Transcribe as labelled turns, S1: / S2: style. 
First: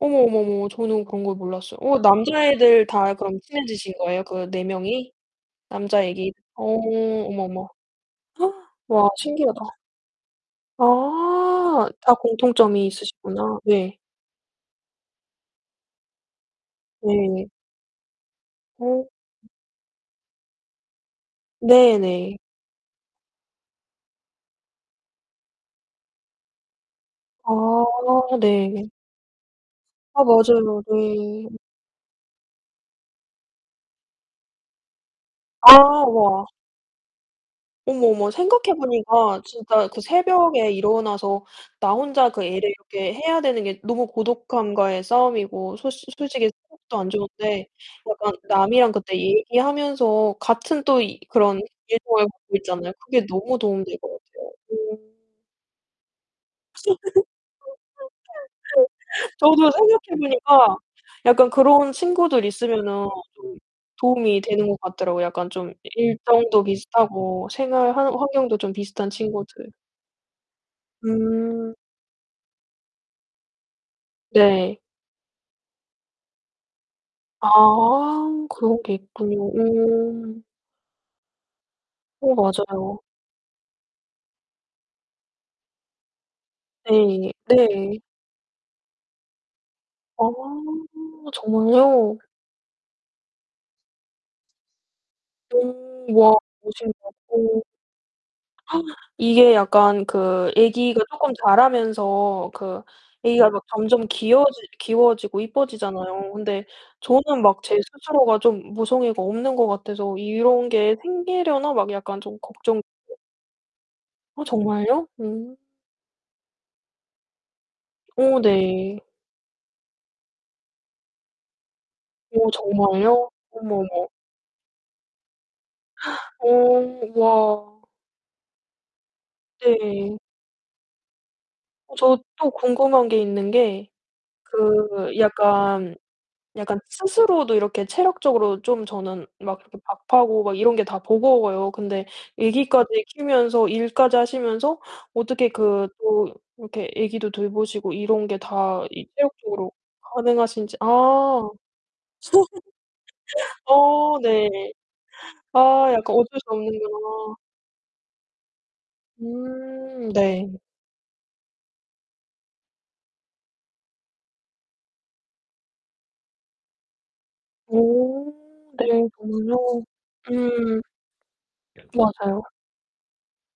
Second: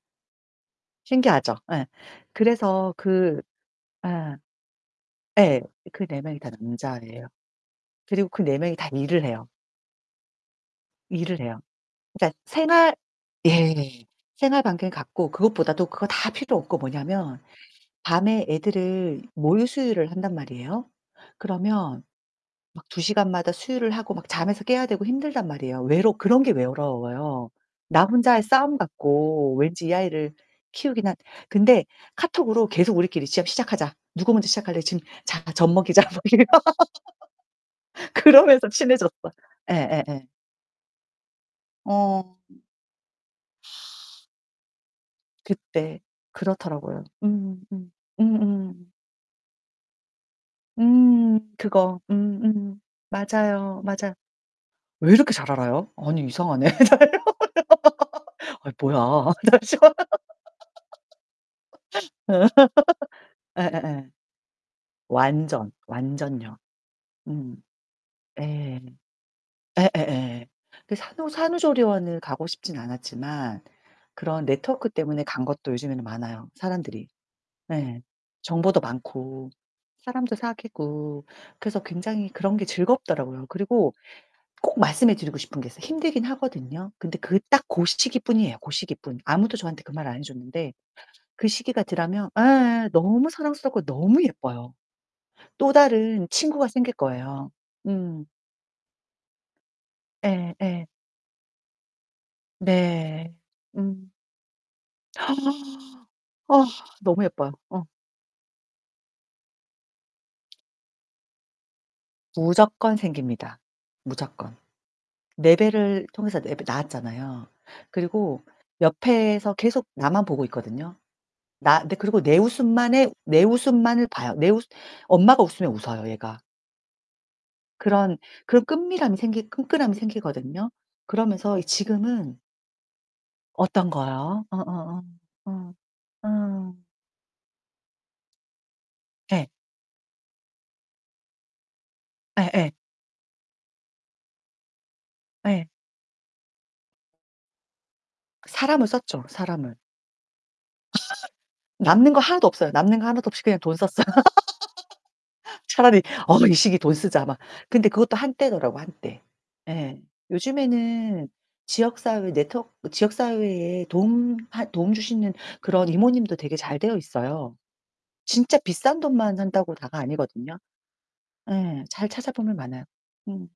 S1: 어머, 어머, 어머. 저는 그런 걸
S2: 신기하죠.
S1: 몰랐어요.
S2: 예.
S1: 어, 남자애들
S2: 그래서
S1: 다 그럼
S2: 그
S1: 친해지신 거예요?
S2: 예.
S1: 그 4 명이?
S2: 예, 그 4
S1: 남자애기
S2: 명이 다
S1: 어,
S2: 남자아이에요.
S1: 어머, 어머.
S2: 그리고 그 4 명이 다
S1: 와,
S2: 일을 해요.
S1: 신기하다.
S2: 일을 해요.
S1: 아 다
S2: 네.
S1: 공통점이
S2: 생활
S1: 있으시구나. 예.
S2: 예. 생활반경이 같고 그것보다도 그거 다 필요 없고 뭐냐하면
S1: 네.
S2: 밤에
S1: 어.
S2: 애들을 모유 수유를 한단 말이에요.
S1: 네,
S2: 그러면
S1: 네.
S2: 막 2 시간마다 수유를 하고 막 잠에서 깨야 되고 힘들단 말이에요. 외로 그런 게 외로워요. 나
S1: 아,
S2: 혼자의 싸움
S1: 네.
S2: 같고 왠지 이
S1: 아,
S2: 아이를
S1: 맞아요.
S2: 키우긴 한
S1: 네.
S2: 근데 카톡으로 계속 "우리끼리 시작 시작하자. 누가 먼저 시작할래? 지금 자
S1: 아,
S2: 젖먹이자." 뭐
S1: 와.
S2: 이런.
S1: 어머머,
S2: 그러면서
S1: 생각해
S2: 친해졌어.
S1: 보니까 진짜 그
S2: 예예예.
S1: 새벽에 일어나서 나 혼자
S2: 어.
S1: 그 애를 이렇게 해야 되는 게 너무 고독함과의 싸움이고 솔
S2: 그때.
S1: 솔직히 새벽도
S2: 그렇더라고요.
S1: 안 좋은데
S2: 음음음.
S1: 약간
S2: 음음.
S1: 남이랑 그때 얘기하면서 같은 또 이
S2: 음,
S1: 그런
S2: 그거.
S1: [unintelligible]
S2: 음 음.
S1: 있잖아요. 그게 너무
S2: 맞아요,
S1: 도움이 될 것
S2: 맞아.
S1: 같아요.
S2: 왜
S1: 그
S2: 이렇게 잘 알아요? 아니 이상하네. 아이, 뭐야? 나
S1: 저도
S2: 진짜.
S1: 생각해 보니까 약간 그런 친구들
S2: 음.
S1: 있으면은 좀
S2: 예예예.
S1: 도움이 되는 것 같더라고요. 약간 좀
S2: 완전,
S1: 이
S2: 완전요.
S1: 일정도 비슷하고
S2: 음.
S1: 생활 환 환경도 좀
S2: 예.
S1: 비슷한 친구들.
S2: 예예예예. 그 산후
S1: 음.
S2: 산후조리원을 가고 싶진 않았지만 그런
S1: 네.
S2: 네트워크 때문에 간 것도 요즘에는 많아요, 사람들이. 네.
S1: 아,
S2: 정보도
S1: 그런 게 있군요.
S2: 많고, 사람도
S1: 음.
S2: 사귀고. 그래서 굉장히
S1: 어,
S2: 그런 게
S1: 맞아요.
S2: 즐겁더라고요. 그리고 꼭 말씀해 드리고 싶은 게 있어요. 힘들긴 하거든요. 근데
S1: 네,
S2: 그 딱 그
S1: 네.
S2: 시기뿐이에요, 그 시기뿐. 아무도 저한테 그 말 안 해
S1: 아,
S2: 줬는데. 그 시기가
S1: 정말요?
S2: 덜하면 에예, 너무 사랑스럽고 너무 예뻐요. 또
S1: 음,
S2: 다른
S1: 와,
S2: 친구가 생길 거예요.
S1: [unintelligible]
S2: 음.
S1: 이게 약간 그
S2: 예예.
S1: 애기가 쪼끔 자라면서 그
S2: 네.
S1: 애기가 점점
S2: 음.
S1: 귀여워지 귀여워지고 예뻐지잖아요. 근데
S2: 너무
S1: 저는
S2: 예뻐요.
S1: 막 제
S2: 어.
S1: 스스로가 좀 모성애가 없는 것 같아서 '이런 게 생기려나?' 막 약간 좀 걱정
S2: 무조건 생깁니다,
S1: 어,
S2: 무조건.
S1: 정말요?
S2: 내
S1: 음.
S2: 배를 통해서 내가 낳았잖아요.
S1: 오,
S2: 그리고
S1: 네.
S2: 옆에서 계속 나만 보고 있거든요. 나 근데 그리고 내
S1: 오,
S2: 웃음만의,
S1: 정말요?
S2: 내
S1: 어머,
S2: 웃음만을
S1: 어머.
S2: 봐요. 내 웃 엄마가 웃으면 웃어요, 얘가.
S1: 오, 와.
S2: 그런 그 끈밀함이 생기 끈끈함이
S1: 네.
S2: 생기거든요. 그러면서 이
S1: 어, 저
S2: 지금은
S1: 또 궁금한 게 있는
S2: 어떤
S1: 게
S2: 거요? 어어어,
S1: 그
S2: 어.
S1: 약간, 약간
S2: 어.
S1: 스스로도 이렇게 체력적으로 좀 저는
S2: 예.
S1: 막 그 밥하고 막 이런 게 다 버거워요. 근데
S2: 예예.
S1: 애기까지 키우면서 일까지 하시면서 어떻게
S2: 예.
S1: 그 또 이렇게 애기도 돌보시고 이런 게
S2: 그
S1: 다
S2: 사람을
S1: 이
S2: 썼죠,
S1: 체력적으로
S2: 사람을.
S1: 가능하신지. 아.
S2: 남는 거 하나도 없어요. 남는 거 하나도 없이 그냥 돈 썼어요.
S1: 어, 네. 아,
S2: 차라리
S1: 약간
S2: "어
S1: 어쩔 수
S2: 이 시기에
S1: 없는
S2: 돈 쓰자, 막."
S1: 거구나.
S2: 근데 그것도 한때더라고요, 한때.
S1: 음, 네.
S2: 요즘에는 지역 사회 네트워크 지역 사회에 도움 하 도움 주시는 그런 이모님도 되게 잘 되어 있어요.
S1: 오.
S2: 진짜 비싼 돈만
S1: 그렇군요
S2: 한다고 다가 아니거든요.
S1: 음.
S2: 예, 잘
S1: 맞아요.
S2: 찾아보면 많아요. 음.